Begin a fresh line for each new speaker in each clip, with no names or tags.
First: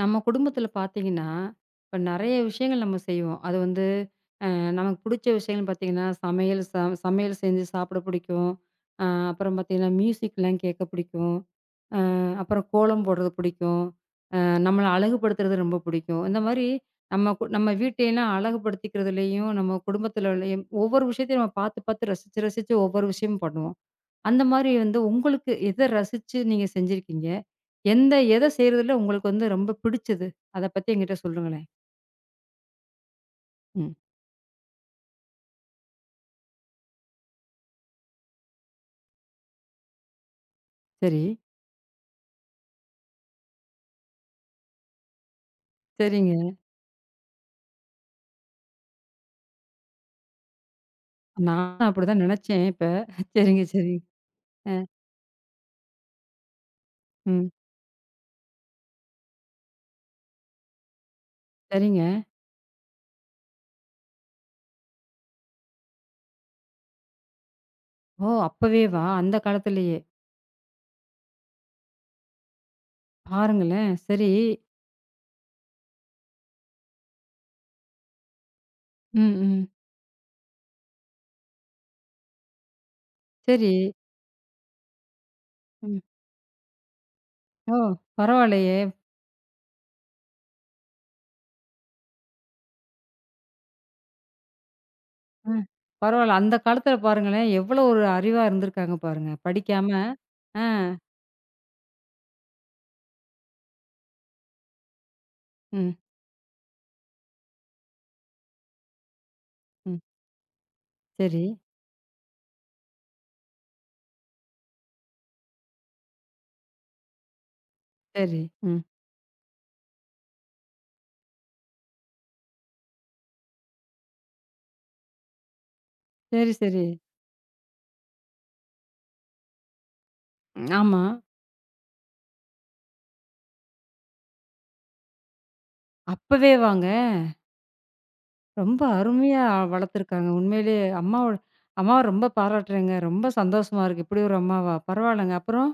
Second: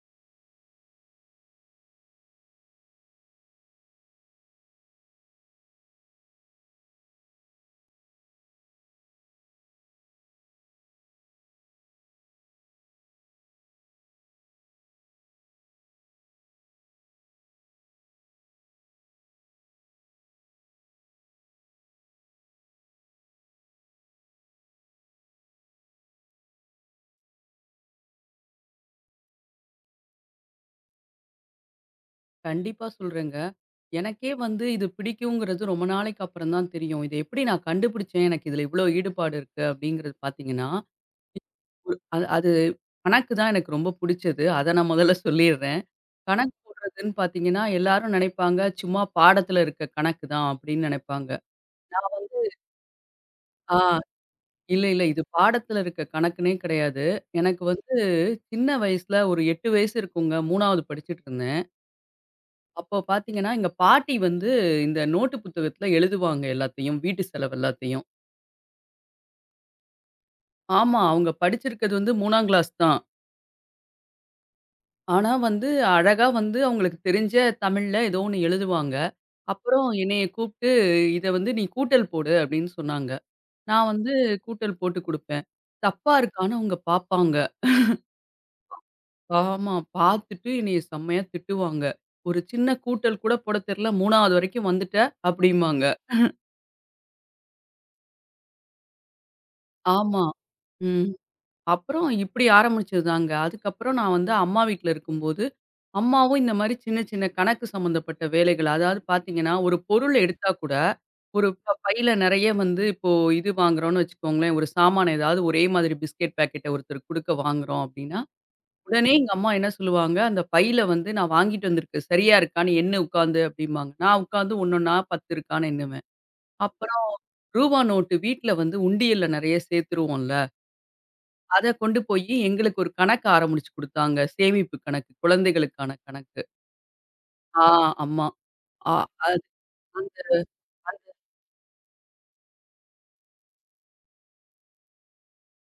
நம்ம குடும்பத்துல பார்த்தீங்கன்னா, இப்ப நெறைய விஷயங்கள் நம்ம செய்வோம். அது வந்து நமக்கு புடிச்ச விஷயங்கள்னு பார்த்தீங்கன்னா, சமையல் செஞ்சு சாப்பிட பிடிக்கும். அ அப்புறம் பார்த்தீங்கன்னா, மியூசிக்லாம் கேட்க பிடிக்கும். அ அப்புறம் கோலம் போடுறது பிடிக்கும். அ நம்மள அழகுபடுத்துறது ரொம்ப பிடிக்கும். இந்த மாரி நம்ம வீட்டையெல்லாம் அழகுபடுத்திக்கிறதுலயும், நம்ம குடும்பத்துல உள்ளயும் ஒவ்வொரு விஷயத்தையும் நம்ம பார்த்து, பார்த்து ரசிச்சு, ரசிச்சு ஒவ்வொரு விஷயமும் பண்ணுவோம். அந்த மாரி வந்து உங்களுக்கு எத ரசிச்சு நீங்க செஞ்சிருக்கீங்க? எத செய்றதுல உங்களுக்கு வந்து ரொம்ப பிடிச்சது? அத பத்தி என்கிட்ட சொல்லுங்களேன்.
கண்டிப்பா சொல்றேங்க.
ம்.
எனக்கே வந்து இது பிடிக்குங்கிறது ரொம்ப நாளைக்கு அப்புறம் தான் தெரியும். இத எப்படி நான் கண்டுபிடிச்சேன், எனக்கு இதுல இவ்ளோ ஈடுபாடு இருக்கு அப்படிங்கிறது பார்த்தீங்கன்னா,
சரி,
அது அது கணக்கு தான் எனக்கு ரொம்ப புடிச்சது. அத நான் முதல்ல சொல்லிர்றேன்.
சரிங்க.
கணக்கு போடுறதுன்னு பார்த்தீங்கன்னா, எல்லாரும் நினைப்பாங்க, சும்மா பாடத்துல இருக்க கணக்கு தான் அப்படின்னு நெனைப்பாங்க.
நான் அப்படிதான் நெனச்சேன் இப்ப. சரிங்க,
ஆ
சரி. அ,
இல்ல, இல்ல. இது பாடத்துல இருக்க கணக்குன்னே கிடையாது.
ம்.
எனக்கு வந்து சின்ன வயசுல ஒரு 8 வயசு இருக்குங்க. 3வது படிச்சுட்டு இருந்தேன்.
சரிங்க.
அப்போ பார்த்தீங்கன்னா, எங்க பாட்டி வந்து இந்த நோட்டு புத்தகத்துல எழுதுவாங்க எல்லாத்தையும். வீட்டு செலவு எல்லாத்தையும்.
ஓ! அப்பவேவா? அந்த காலத்திலேயே!
ஆமா, அவங்க படிச்சிருக்கிறது வந்து 3ஆம் கிளாஸ் தான்.
பாருங்களேன். சரி.
ஆனா வந்து அழகா வந்து அவங்களுக்கு தெரிஞ்ச தமிழ்ல ஏதோ ஒண்ணு எழுதுவாங்க.
ம், ம்.
அப்புறம் என்னைய கூப்ட்டு, "இத வந்து நீ கூட்டல் போடு" அப்படின்னு சொன்னாங்க.
சரி.
நான் வந்து கூட்டல் போட்டு குடுப்பேன்.
ம்.
தப்பா இருக்கான்னு அவங்க பார்ப்பாங்க.
ஓ! பரவாயில்லயே!
ஆமா, பார்த்துட்டு என்னைய செம்மையா திட்டுவாங்க. "ஒரு சின்ன கூட்டல் கூட போடத் தெர்ல, 3ஆவது வரைக்கும் வந்துட்ட"
அ.
அப்படிம்பாங்க.
பரவால்ல. அந்த காலத்தில பாருங்களேன், எவ்வளோ ஒரு அறிவா இருந்திருக்காங்க பாருங்க. படிக்காம.
ஆமா.
அ.
ம். அப்புறம் இப்படி ஆரம்பிச்சதுதாங்க. அதுக்கப்புறம் நான் வந்து அம்மா வீட்ல இருக்கும்போது,
ம்,
அம்மாவும் இந்த மாரி சின்ன சின்ன கணக்கு சம்மந்தப்பட்ட வேலைகள், அதாவது பார்த்தீங்கன்னா, ஒரு
ம்.
பொருள் எடுத்தா கூட,
சரி,
ஒரு ப பையில நெறைய வந்து இப்போ இது வாங்குறோம்னு வச்சுக்கோங்களேன், ஒரு சாமான ஏதாவது ஒரே மாதிரி பிஸ்கட் பாக்கெட்ட ஒருத்தருக்கு குடுக்க வாங்குறோம் அப்படின்னா,
சரி. ம்.
உடனே எங்க அம்மா என்ன சொல்லுவாங்க, அந்த பையில வந்து நான் வாங்கிட்டு வந்திருக்கு சரியா இருக்கான்னு எண்ணு உட்காந்து அப்படிம்பாங்க. நான் உட்காந்து ஒண்ணொன்னா 10 இருக்கான்னு எண்ணுவேன்.
சரி, சரி.
அப்புறம் ரூவா நோட்டு வீட்ல வந்து உண்டியல்ல நெறைய சேர்த்துருவோம்ல.
ஆமா.
அத கொண்டு போயி எங்களுக்கு ஒரு கணக்கு ஆரம்பிச்சு குடுத்தாங்க. சேமிப்பு கணக்கு. குழந்தைகளுக்கான கணக்கு.
அப்பவே வாங்க.
ஆ ஆமா.
ரொம்ப
ஆ அது
அருமையா வளர்த்துருக்காங்க.
அந்த
உண்மையிலேயே அம்மாவ ரொம்ப பாராட்டுறேங்க. ரொம்ப சந்தோஷமா இருக்கு. இப்படி ஒரு அம்மாவா? பரவால்லங்க. அப்புறம்?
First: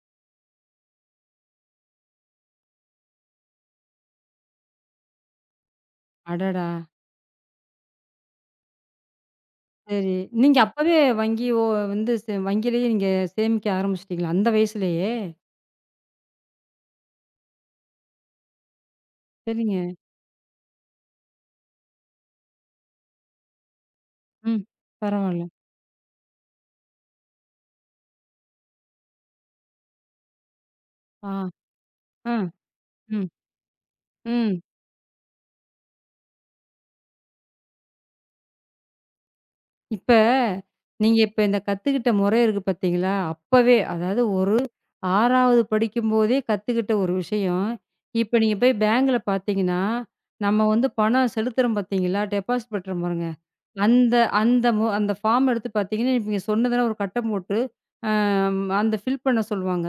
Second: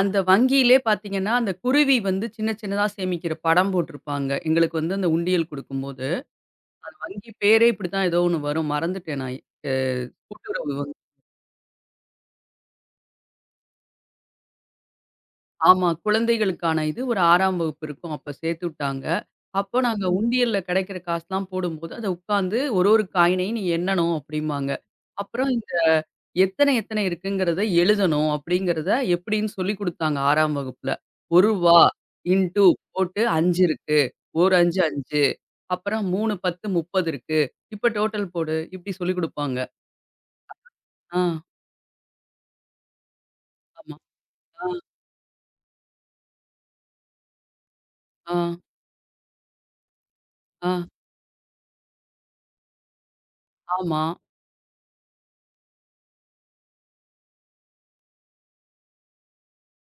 அந்த வங்கியிலே பார்த்தீங்கன்னா, அந்த குருவி வந்து சின்ன சின்னதா சேமிக்கிற படம் போட்டிருப்பாங்க. எங்களுக்கு வந்து அந்த உண்டியல் குடுக்கும்போது.
அடடா!
அந்த வங்கி பேரே இப்படித்தான் ஏதோ ஒண்ணு வரும். மறந்துட்டேன் நான். அ
சரி. நீங்க
கூட்டுறவு.
அப்பவே வங்கி ஓ வந்து சே வங்கியிலேயே நீங்க சேமிக்க ஆரம்பிச்சுட்டீங்களா? அந்த வயசுலயே?
ஆமா. குழந்தைகளுக்கான இது ஒரு 6ஆம் வகுப்பு இருக்கும். அப்ப சேர்த்து விட்டாங்க. அப்போ
சரிங்க.
நாங்க ம். உண்டியல்ல கிடைக்கிற காசுலாம் போடும்போது, அத உட்காந்து ஒரு ஒரு காயினையும் நீ எண்ணணும்
ம்.
அப்டிம்பாங்க.
பரவால்ல.
அப்புறம் இந்த எத்தனை எத்தனை இருக்குங்கிறத எழுதணும் அப்டிங்கிறத எப்டின்னு சொல்லிக் குடுத்தாங்க 6ஆம் வகுப்புல.
ஆ.
ரூ. 1
ஆ.
இன்டூ போட்டு
ம்.
5 இருக்கு. ஒரு
ம்.
5 5 அப்புறம் 3 10 30 இருக்கு. இப்ப டோட்டல் போடு இப்டி சொல்லிக் குடுப்பாங்க.
இப்ப நீங்க
ஆ,
இப்ப இந்த கத்துக்கிட்ட முறை இருக்கு பார்த்தீங்களா? அப்பவே
ஆமா.
அதாவது ஒரு
ஆ,
6வது படிக்கும்போதே கத்துக்கிட்ட ஒரு விஷயம்.
ஆ,
இப்ப நீங்க போய் பேங்க்ல பார்த்தீங்கன்னா, நம்ம
ஆ.
வந்து பணம் செலுத்துறோம் பார்த்தீங்களா? டெபாசிட் பண்றோம் பாருங்க.
ஆமா,
அந்த அந்த மு அந்த ஃபார்ம் எடுத்து பார்த்தீங்கன்னா, நீங்க சொன்னதெல்லாம் ஒரு கட்டம் போட்டு, அ அந்த ஃபில் பண்ண சொல்லுவாங்க.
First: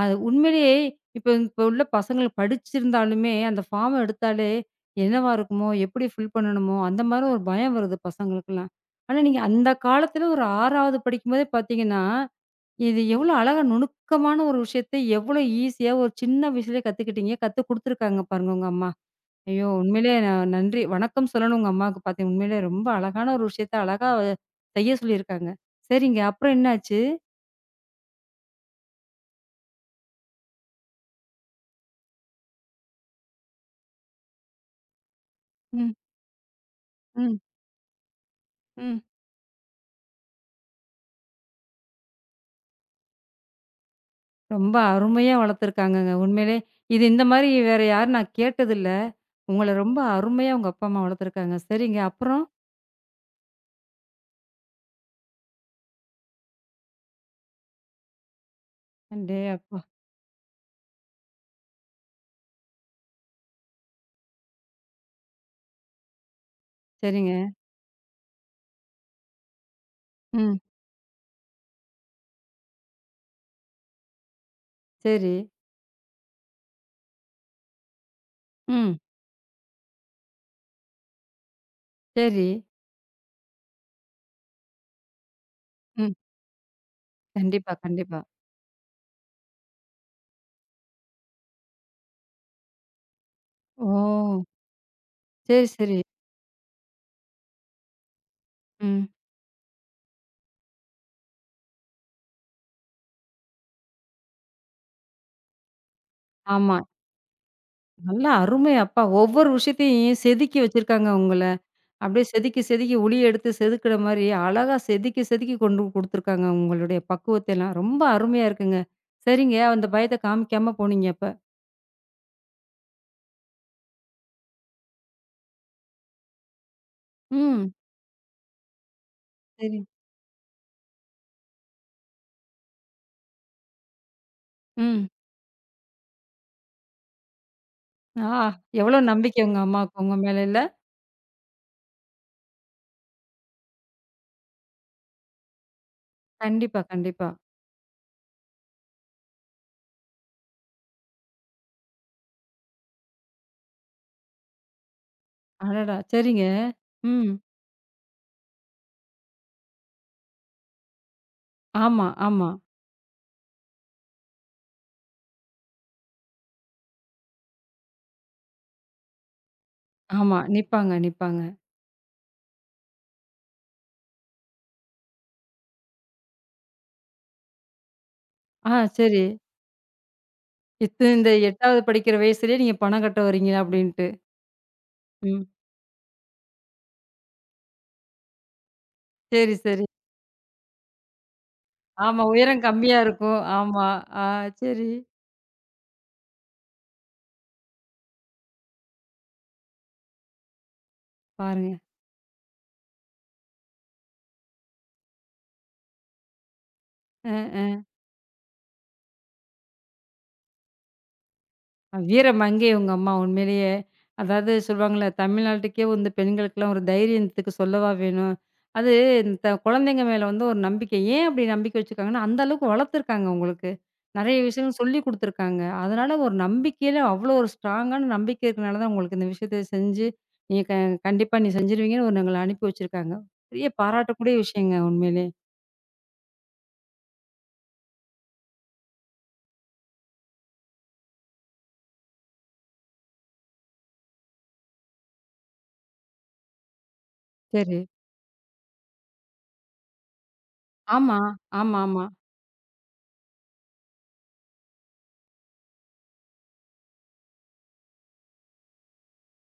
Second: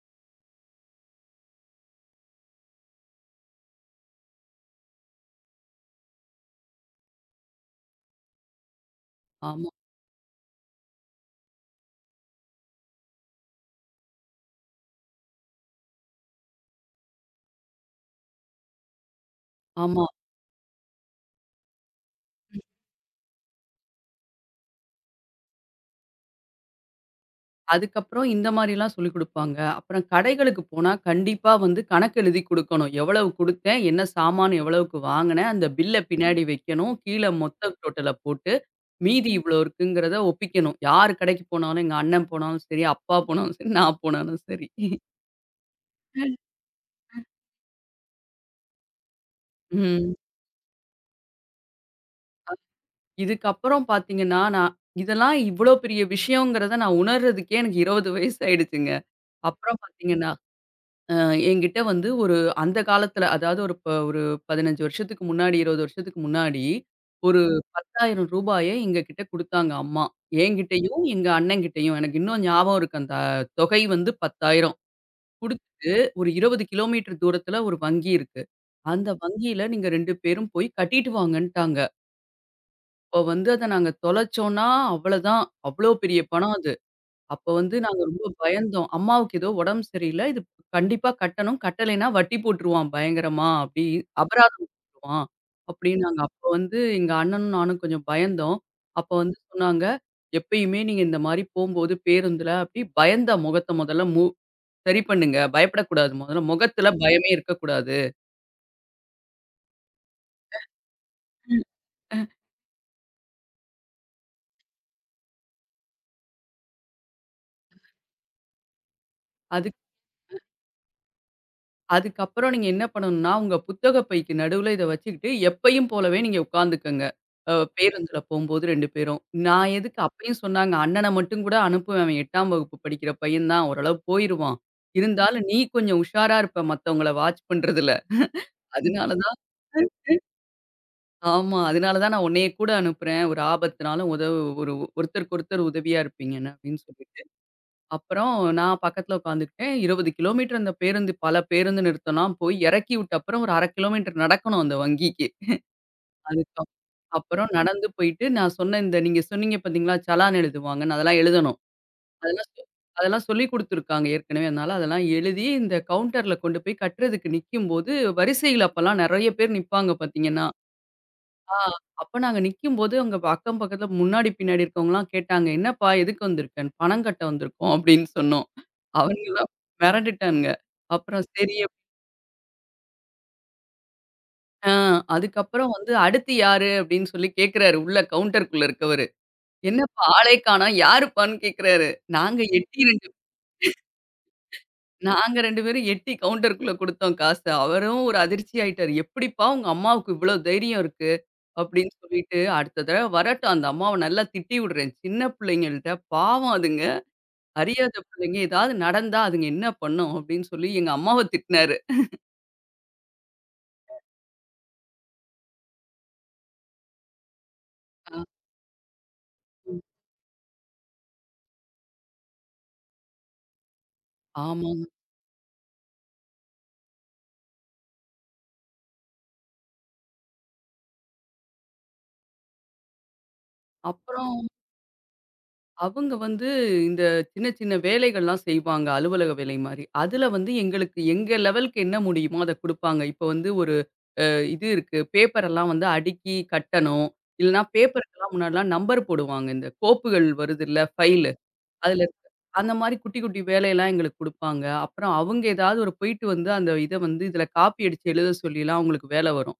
அது உண்மையிலேயே இப்ப இப்ப உள்ள பசங்க படிச்சிருந்தாலுமே, அந்த ஃபார்ம எடுத்தாலே, என்னவா இருக்குமோ? எப்படி ஃபில் பண்ணணுமோ? அந்த மாரி ஒரு பயம் வருது பசங்களுக்கெல்லாம். ஆனா, நீங்க அந்த
ஆமா,
காலத்துல ஒரு 6வது படிக்கும்போதே பார்த்தீங்கன்னா, இது எவ்வளோ அழகா நுணுக்கமான ஒரு விஷயத்த எவ்வளோ ஈஸியா ஒரு சின்ன வயசுலயே கத்துக்கிட்டீங்க. கத்துக் குடுத்துருக்காங்க பாருங்க உங்க அம்மா. ஐயோ!
ஆமா.
உண்மையிலேயே நான் நன்றி வணக்கம் சொல்லணும் உங்க அம்மாவுக்கு பார்த்தீங்க. உண்மையிலேயே ரொம்ப அழகான ஒரு விஷயத்த அழகா செய்ய சொல்லியிருக்காங்க. சரிங்க. அப்புறம் என்னாச்சு?
அதுக்கப்புறம் இந்த மாரிலாம் சொல்லிக் குடுப்பாங்க. அப்புறம் கடைகளுக்கு போனா கண்டிப்பா வந்து கணக்கு எழுதி குடுக்கணும். எவ்வளவு குடுத்தேன்? என்ன சாமான் எவ்வளவுக்கு வாங்குனேன்? அந்த
ம்.
பில்ல பின்னாடி வைக்கணும். கீழ
ம்.
மொத்த டோட்டல போட்டு,
ம்.
மீதி இவ்வளோ இருக்குங்கிறத ஒப்பிக்கணும். யார் கடைக்கு போனாலும், எங்க அண்ணன் போனாலும் சரி, அப்பா போனாலும் சரி, நான் போனாலும் சரி.
ரொம்ப அருமையா வளர்த்துருக்காங்கங்க. உண்மையிலே இது இந்த மாரி வேற யாரும் நான் கேட்டதில்ல. உங்கள ரொம்ப
ம்.
அருமையா உங்க அப்பா, அம்மா வளர்த்துருக்காங்க. சரிங்க. அப்புறம்?
இதுக்கப்புறம் பார்த்தீங்கன்னா, நான் இதெல்லாம் இவ்வளோ பெரிய விஷயங்கிறத நான் உணர்றதுக்கே எனக்கு 20 வயசு ஆயிடுச்சுங்க.
டேய் அப்பா!
அப்புறம் பார்த்தீங்கன்னா அ என்கிட்ட வந்து ஒரு அந்த காலத்துல, அதாவது ஒரு 15 வருஷத்துக்கு முன்னாடி, 20 வருஷத்துக்கு முன்னாடி,
சரிங்க.
ஒரு ம். ரூ. 10,000 எங்ககிட்ட குடுத்தாங்க அம்மா.
ம்.
என்கிட்டயும், எங்க அண்ணங்கிட்டயும். எனக்கு இன்னும் ஞாபகம் இருக்கு. அந்த தொகை வந்து 10,000
சரி.
குடுத்து ஒரு 20 கிலோமீட்டர் தூரத்துல ஒரு வங்கி இருக்கு.
ம்.
அந்த வங்கியில நீங்க 2 பேரும் போய் கட்டிட்டு வாங்கன்ட்டாங்க.
சரி.
அப்ப வந்து அத நாங்க தொலைச்சோம்னா, அவ்வளதான். அவ்ளோ
ம்.
பெரிய பணம் அது. அப்போ
கண்டிப்பா,
வந்து நாங்க
கண்டிப்பா.
ரொம்ப பயந்தோம். அம்மாவுக்கு ஏதோ உடம்பு சரியில்ல. இது கண்டிப்பா கட்டணும். கட்டலைன்னா வட்டி போட்டுருவான் பயங்கரமா. அப்படி
ஓ!
அபராதம் போட்டுருவான்.
சரி, சரி.
அப்படின்னு நாங்க அப்போ வந்து எங்க அண்ணனும் நானும் கொஞ்சம் பயந்தோம்.
ம்.
அப்போ வந்து சொன்னாங்க, "எப்பயுமே நீங்க இந்த மாரி போம்போது பேருந்துல அப்படி பயந்த முகத்த முதல்ல சரி பண்ணுங்க. பயப்படக்கூடாது. முதல்ல
ஆமா.
முகத்துல பயமே இருக்கக்கூடாது.
நல்லா அருமை அப்பா. ஒவ்வொரு விஷயத்தையும் செதுக்கி வச்சிருக்காங்க உங்கள. அப்படியே செதுக்கி, செதுக்கி உளி எடுத்து செதுக்குற மாரி அழகா செதுக்கி, செதுக்கி கொண்டு குடுத்துருக்காங்க உங்களுடைய பக்குவத்தெல்லாம். ரொம்ப அருமையா இருக்குங்க. சரிங்க. அந்த பயத்த காமிக்காம போனீங்க அப்ப.
அதுக்கப்புறம் நீங்க என்ன பண்ணணும்னா, உங்க புத்தக பைக்கு நடுவுல இத வச்சுக்கிட்டு, எப்பயும் போலவே நீங்க உட்காந்துக்கங்க.
ம்.
பேருந்துல போம்போது 2 பேரும். நான்
சரி.
எதுக்கு அப்பயும் சொன்னாங்க, அண்ணன மட்டும் கூட அனுப்புவேன். அவன் 8ஆம் வகுப்பு படிக்கிற பையன் தான். ஓரளவு போயிருவான்.
ம்.
இருந்தாலும் நீ கொஞ்சம் உஷாரா இருப்ப மத்தவங்கள வாட்ச் பண்றதுல.
ஆ எவ்ளோ
அதனால தான்
நம்பிக்கை உங்க அம்மாவுக்கு உங்க மேல இல்ல?
ஆமா. அதனால தான் நான் உன்னைய கூட அனுப்புறேன். ஒரு ஆபத்துனாலும் உதவு ஒரு ஒருத்தருக்கு ஒருத்தர் உதவியா இருப்பீங்கன்னு அப்படின்னு
கண்டிப்பா,
சொல்லிட்டு.
கண்டிப்பா.
அப்புறம் நான் பக்கத்துல உட்காந்துக்கிட்டேன். 20 கிலோமீட்டர் அந்த பேருந்து பல பேருந்து நிறுத்தம்லாம் போய் இறக்கி விட்ட அப்புறம் ஒரு ½ கிலோமீட்டர் நடக்கணும் அந்த வங்கிக்கு.
அடடா! சரிங்க.
அதுக்கப்
ம்.
அப்புறம் நடந்து போயிட்டு நான் சொன்ன இந்த நீங்க சொன்னீங்க பார்த்தீங்களா? சலான் எழுதுவாங்கன்னு அதெல்லாம் எழுதணும்.
ஆமா,
அதெல்லாம்
ஆமா,
சொ அதெல்லாம் சொல்லிக் குடுத்துருக்காங்க ஏற்கனவே. அதனால அதெல்லாம் எழுதி இந்த கவுண்டர்ல கொண்டு போய் கட்டுறதுக்கு நிக்கும்போது, வரிசையில அப்பலாம் நெறைய பேர் நிப்பாங்க
ஆமா.
பார்த்தீங்கன்னா.
நிப்பாங்க, நிப்பாங்க.
ஆ. அப்ப நாங்க நிக்கும்போது அங்க அக்கம் பக்கத்துல முன்னாடி, பின்னாடி இருக்கவங்கலாம் கேட்டாங்க, "என்னப்பா எதுக்கு வந்திருக்கன்னு?" "பணம் கட்ட வந்திருக்கோம்" அப்படின்னு சொன்னோம்.
ஆ சரி.
அவனுங்கலாம் மிரண்டுட்டானுங்க. அப்புறம்
இந்த
சரி அப்
8வது படிக்கிற வயசுலயே நீங்க பணம் கட்ட வரீங்க அப்டின்ட்டு.
ஆ
ம்.
அதுக்கப்புறம் வந்து "அடுத்து யாரு?" அப்படின்னு சொல்லி கேட்கிறாரு உள்ள கவுண்டருக்குள்ள இருக்கவரு.
சரி, சரி.
"என்னப்பா ஆளே காணோம், யாருப்பான்னு கேட்கிறாரு."
ஆமா.
நாங்க
உயரம்
எட்டி
கம்மியா
2
இருக்கும். ஆமா. ஆ சரி.
நாங்க 2 பேரும் எட்டி கவுண்டருக்குள்ள குடுத்தோம் காச. அவரும் ஒரு அதிர்ச்சி ஆயிட்டாரு. "எப்படிப்பா உங்க அம்மாவுக்கு இவ்வளோ தைரியம் இருக்கு?"
பாருங்க.
அப்படின்னு சொல்லிட்டு, அடுத்த தடவ வரட்டும் அந்த அம்மாவ நல்லா திட்டி விடுறேன். சின்ன பிள்ளைங்கள்ட்ட பாவம் அதுங்க.
அ, அ.
அறியாத பிள்ளைங்க. ஏதாவது நடந்தா அதுங்க என்ன பண்ணும்? அப்படின்னு சொல்லி எங்க அம்மாவ திட்டினாரு.
வீரமங்கை உங்க அம்மா உண்மையிலேயே. அதாவது சொல்லுவாங்கள்ல, தமிழ்நாட்டுக்கே வந்து பெண்களுக்கெல்லாம் ஒரு தைரியத்துக்கு சொல்லவா
ஆ.
வேணும். அது இந்த
ம்.
குழந்தைங்க மேல வந்து ஒரு நம்பிக்கை. ஏன் அப்படி நம்பிக்கை வச்சுருக்காங்கன்னா, அந்த அளவுக்கு வளர்த்துருக்காங்க உங்களுக்கு. நெறைய விஷயங்கள்
ஆமாங்க.
சொல்லிக் குடுத்துருக்காங்க. அதனால ஒரு நம்பிக்கையில அவ்வளோ ஒரு ஸ்ட்ராங்கான நம்பிக்கை இருக்கனால தான் உங்களுக்கு இந்த விஷயத்த செஞ்சு, நீங்க க கண்டிப்பா நீ செஞ்சுருவீங்கன்னு ஒரு எங்கள அனுப்பி வச்சிருக்காங்க. பெரிய பாராட்டக்கூடிய
அப்புறம்
விஷயங்க உண்மையிலே.
அவங்க வந்து இந்த சின்ன சின்ன வேலைகள்லாம் செய்வாங்க. அலுவலக வேலை மாரி. அதுல வந்து எங்களுக்கு எங்க லெவலுக்கு என்ன முடியுமோ அத குடுப்பாங்க. இப்ப வந்து ஒரு அ இது இருக்கு. பேப்பர் எல்லாம் வந்து அடுக்கி கட்டணும். இல்லன்னா
சரி.
பேப்பருக்கெல்லாம் முன்னாடிலாம் நம்பர் போடுவாங்க. இந்த கோப்புகள் வருதுல்ல
ஆமா,
ஃபைல்.
ஆமா,
அதுல
ஆமா.
இருக்கு. அந்த மாரி குட்டி, குட்டி வேலையெல்லாம் எங்களுக்கு குடுப்பாங்க. அப்புறம் அவங்க ஏதாவது ஒரு போயிட்டு வந்து அந்த இத வந்து இதுல காப்பி அடிச்சு எழுத சொல்லிலாம் அவங்களுக்கு வேல வரும்.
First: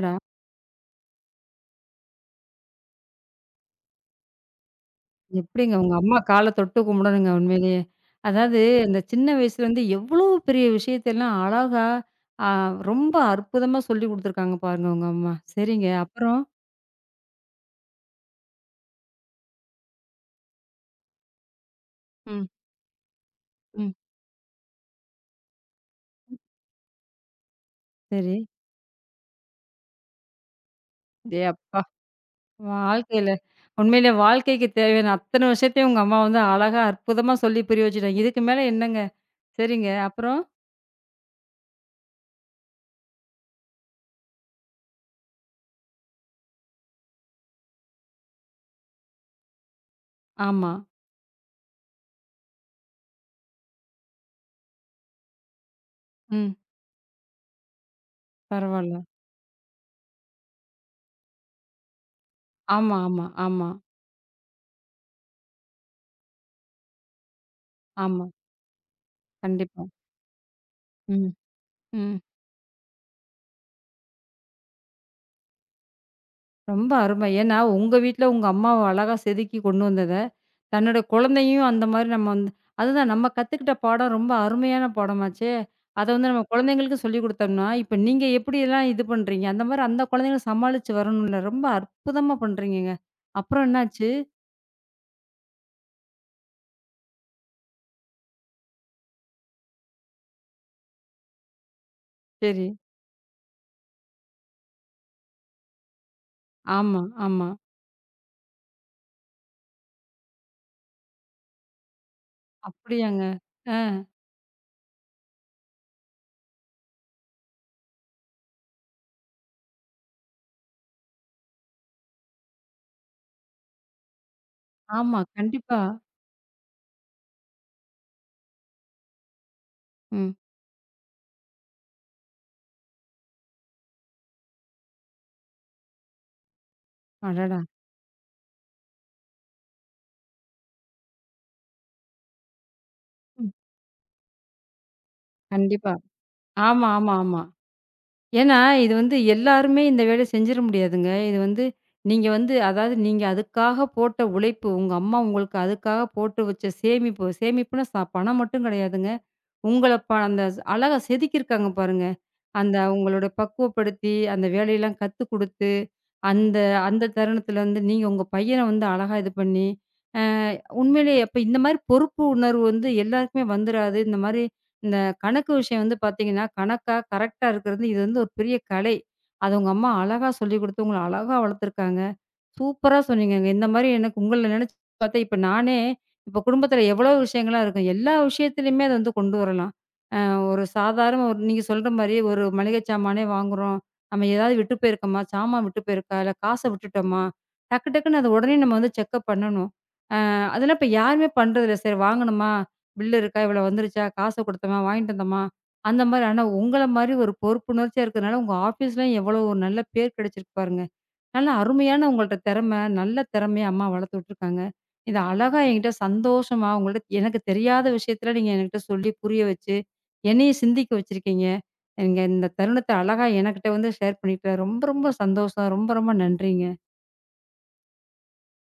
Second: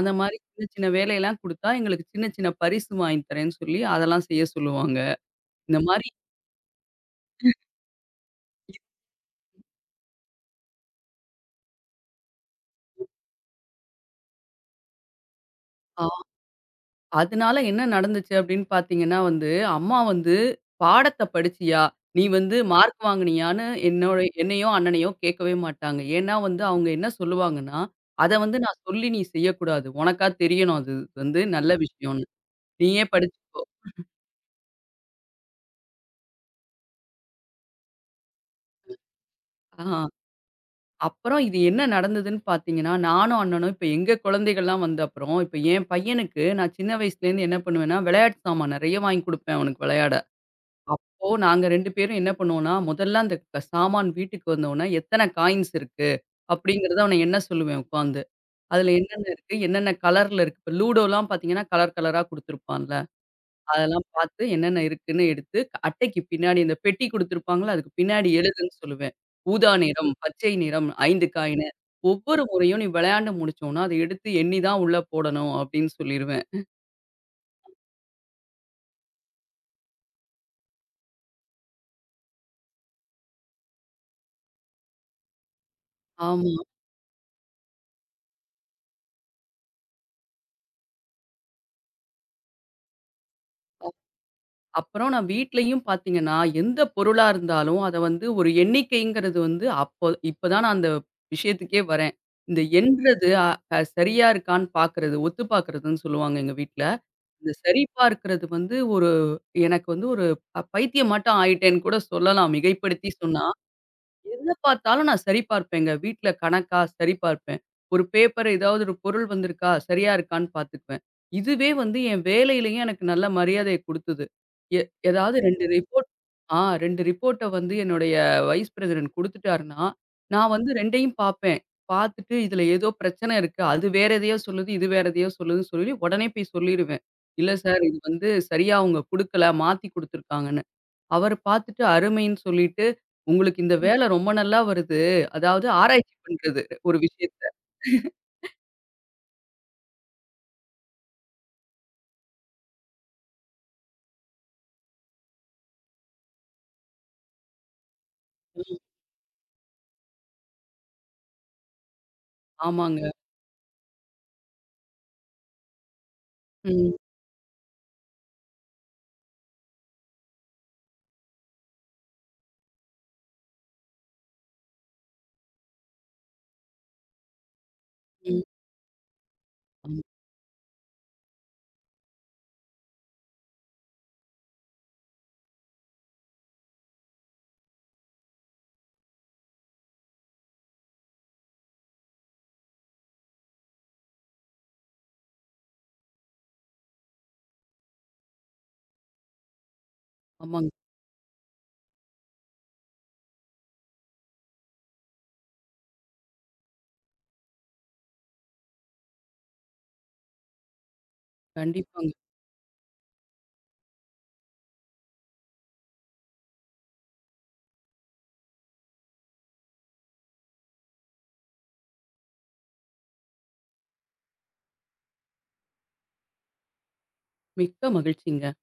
அந்த மாரி சின்ன, சின்ன வேலையெல்லாம் குடுத்தா, எங்களுக்கு சின்ன, சின்ன பரிசு வாங்கி தரேன்னு சொல்லி அதெல்லாம் செய்ய சொல்லுவாங்க.
எப்படிங்க
இந்த
உங்க
மாரி
அம்மா கால தொட்டு கும்பிடணுங்க உண்மையிலேயே. அதாவது இந்த சின்ன வயசுலேருந்து எவ்வளோ பெரிய விஷயத்தெல்லாம் அழகா, ஆ ரொம்ப அற்புதமா சொல்லிக் குடுத்துருக்காங்க பாருங்க உங்க அம்மா. சரிங்க.
ஆ
அப்புறம்?
அதனால என்ன நடந்துச்சு அப்படின்னு பார்த்தீங்கன்னா வந்து, அம்மா வந்து பாடத்த படிச்சியா? நீ
ம்,
வந்து மார்க் வாங்கினியான்னு
ம்.
என்னோட என்னையோ, அண்ணனையோ கேட்கவே மாட்டாங்க. ஏன்னா வந்து அவங்க என்ன சொல்லுவாங்கன்னா, அத
சரி.
வந்து நான் சொல்லி நீ செய்யக்கூடாது. உனக்கா தெரியணும் அது
டே
வந்து நல்ல
அப்பா!
விஷயம். நீயே
வாழ்க்கையில
படிச்சுக்கோ.
உண்மையிலே வாழ்க்கைக்கு தேவையான அத்தன விஷயத்தையும் உங்க அம்மா வந்து அழகா அற்புதமா சொல்லி புரிய வச்சுட்டாங்க. இதுக்கு மேல என்னங்க? சரிங்க.
ஆ
அப்புறம்?
அப்புறம் இது என்ன நடந்ததுன்னு பார்த்தீங்கன்னா, நானும் அண்ணனும் இப்ப எங்க குழந்தைகள்லாம் வந்த அப்புறம், இப்ப என் பையனுக்கு நான் சின்ன வயசுலேருந்து என்ன பண்ணுவேன்னா, விளையாட்டு சாமான் நெறைய வாங்கி குடுப்பேன் அவனுக்கு விளையாட.
ஆமா.
அப்போ நாங்க 2 பேரும் என்ன பண்ணுவோம்னா, முதல்ல அந்த சாமான் வீட்டுக்கு வந்தோனே எத்தன காயின்ஸ் இருக்கு?
ம்.
அப்படிங்கிறத அவன எண்ண சொல்லுவேன் உட்காந்து. அதுல
பரவால்ல.
என்னென்ன இருக்கு? என்னென்ன கலர்ல இருக்கு? இப்ப லூடோலாம் பார்த்தீங்கன்னா, கலர் கலரா குடுத்துருப்பான்ல.
ஆமா, ஆமா, ஆமா,
அதெல்லாம் பார்த்து என்னென்ன இருக்குன்னு எடுத்து, அட்டைக்கு பின்னாடி இந்த பெட்டி குடுத்துருப்பாங்கல்ல, அதுக்கு
ஆமா.
பின்னாடி எழுதுன்னு சொல்லுவேன். ஊதா
கண்டிப்பா.
நிறம், பச்சை நிறம், 5
ம்,
காயினு.
ம்.
ஒவ்வொரு முறையும் நீ விளையாண்டு முடிச்சோன்னா, அத எடுத்து எண்ணி தான் உள்ள போடணும் அப்டின்னு சொல்லிருவேன்.
ரொம்ப அருமை. ஏன்னா, உங்க வீட்ல உங்க அம்மாவ அழகா செதுக்கி கொண்டு வந்தத, தன்னோட குழந்தையும் அந்த மாரி நம்ம வந்து அதுதான் நம்ம கத்துக்கிட்ட பாடம் ரொம்ப அருமையான பாடமாச்சே! அத வந்து நம்ம
ஆமா.
குழந்தைங்களுக்கு சொல்லிக் குடுத்தோம்னா, இப்ப நீங்க எப்படியெல்லாம் இது பண்றீங்க? அந்த மாரி அந்த குழந்தைங்கள சமாளிச்சு வரணும்ல. ரொம்ப அற்புதமா பண்றீங்கங்க. அப்புறம்
அப்
என்னாச்சு?
அப்புறம் நான் வீட்லயும் பார்த்தீங்கன்னா, எந்த பொருளா இருந்தாலும் அத வந்து ஒரு எண்ணிக்கைங்கிறது வந்து அப்போ இப்ப தான் நான் அந்த விஷயத்துக்கே வரேன். இந்த
சரி.
எண்றது அ அ, சரியா இருக்கான்னு பார்க்கறது, ஒத்து பார்க்கறதுன்னு சொல்லுவாங்க எங்க வீட்ல.
ஆமா, ஆமா.
இந்த சரி பார்க்கிறது வந்து ஒரு எனக்கு வந்து ஒரு பைத்தியம் மாட்டம் ஆயிட்டேன்னு கூட சொல்லலாம். மிகைப்படுத்தி
அப்படியாங்க?
சொன்னா.
அ,
எத பார்த்தாலும் நான் சரி பார்ப்பேங்க. வீட்ல கணக்கா சரி பார்ப்பேன். ஒரு பேப்பர் ஏதாவது ஒரு பொருள் வந்திருக்கா? சரியா இருக்கான்னு பார்த்துக்குவேன். இதுவே வந்து என் வேலையிலயும் எனக்கு நல்ல மரியாதைய குடுத்தது. எ
ஆமா.
ஏதாவது 2
கண்டிப்பா.
ரிப்போர்ட் 2 ரிப்போர்ட்ட வந்து என்னுடைய வைஸ் பிரசிடென்ட் குடுத்துட்டாருன்னா,
ம்.
நான் வந்து 2யும் பார்ப்பேன். பார்த்துட்டு இதுல ஏதோ பிரச்சனை இருக்கு. அது வேற எதையோ சொல்லுது, இது வேற எதையோ சொல்லுதுன்னு சொல்லி உடனே போய் சொல்லிருவேன். இல்ல
அடடா!
சார் இது வந்து சரியா அவங்க குடுக்கல. மாத்தி குடுத்துருக்காங்கன்னு. அவர பார்த்துட்டு அருமைன்னு சொல்லிட்டு,
ம்.
உங்களுக்கு இந்த ம். வேலை ரொம்ப நல்லா வருது. அதாவது
கண்டிப்பா.
ஆராய்ச்சி பண்றது
ஆமா,
ஒரு
ஆமா, ஆமா.
விஷயத்த.
ஏன்னா, இது வந்து எல்லாருமே இந்த வேலைய செஞ்சிர முடியாதுங்க. இது வந்து நீங்க வந்து அதாவது நீங்க அதுக்காக போட்ட உழைப்பு, உங்க அம்மா உங்களுக்கு அதுக்காக போட்டு வச்ச சேமிப்பு, சேமிப்புன்னா ச பணம் மட்டும்
ம்.
கிடையாதுங்க. உங்கள ப அந்த அழகா செதுக்கியிருக்காங்க பாருங்க. அந்த
ஆமாங்க.
அவங்களோட பக்குவப்படுத்தி, அந்த வேலையெல்லாம் கத்துக் குடுத்து, அந்த
ம்,
அந்த தருணத்துல வந்து நீங்க உங்க பையன வந்து அழகா இது பண்ணி, அ உண்மையிலேயே அப்ப இந்த மாரி பொறுப்பு உணர்வு வந்து எல்லாருக்குமே வந்துராது. இந்த மாரி இந்த கணக்கு விஷயம் வந்து பார்த்தீங்கன்னா, கணக்கா கரெக்ட்டா இருக்கிறது, இது வந்து ஒரு
ம்.
பெரிய கலை. அத உங்க அம்மா
ஆமா,
அழகா சொல்லிக் குடுத்து, உங்கள அழகா வளர்த்துருக்காங்க. சூப்பரா சொன்னீங்கங்க. இந்த மாரி எனக்கு உங்கள நெனச்சு பாத்தா, இப்ப நானே இப்ப குடும்பத்தில எவ்வளோ விஷயங்கள்லாம் இருக்கும். எல்லா விஷயத்திலயுமே அத வந்து கொண்டு வரலாம். அ ஒரு சாதாரண ஒரு நீங்க சொல்ற மாரி ஒரு மளிகை சாமானே வாங்குறோம். நம்ம ஏதாவது விட்டு போயிருக்கோமா? சாமான் விட்டு போயிருக்கா? இல்ல காச விட்டுட்டோமா? டக்கு டக்குன்னு அத உடனே நம்ம வந்து செக்கப் பண்ணணும்.
ஆமாங்க.
அதெல்லாம் இப்ப யாருமே பண்றதில்ல. சரி வாங்கணுமா? பில் இருக்கா? இவ்வளோ வந்துருச்சா? காச குடுத்தோமா? வாங்கிட்டு வந்தோமா? அந்த மாரி. ஆனா உங்கள மாரி ஒரு பொறுப்புணர்ச்சியா இருக்கறனால, உங்க ஆஃபீஸ்லயும் எவ்வளோ ஒரு நல்ல பேர் கிடைச்சிருக்கு பாருங்க. நல்ல அருமையான
கண்டிப்பாங்க.
உங்கள்ட்ட திறமை, நல்ல திறமைய அம்மா வளர்த்து விட்டுருக்காங்க. இத அழகா என்கிட்ட சந்தோஷமா உங்கள்ட்ட எனக்கு தெரியாத விஷயத்துல நீங்க என்கிட்ட சொல்லி புரிய வச்சு, என்னைய சிந்திக்க வச்சிருக்கீங்க. நீங்க இந்த தருணத்த அழகா எனக்கிட்ட வந்து ஷேர் பண்ணிக்கிட்ட ரொம்ப ரொம்ப சந்தோஷம். ரொம்ப ரொம்ப நன்றிங்க.
மிக்க மகிழ்ச்சிங்க.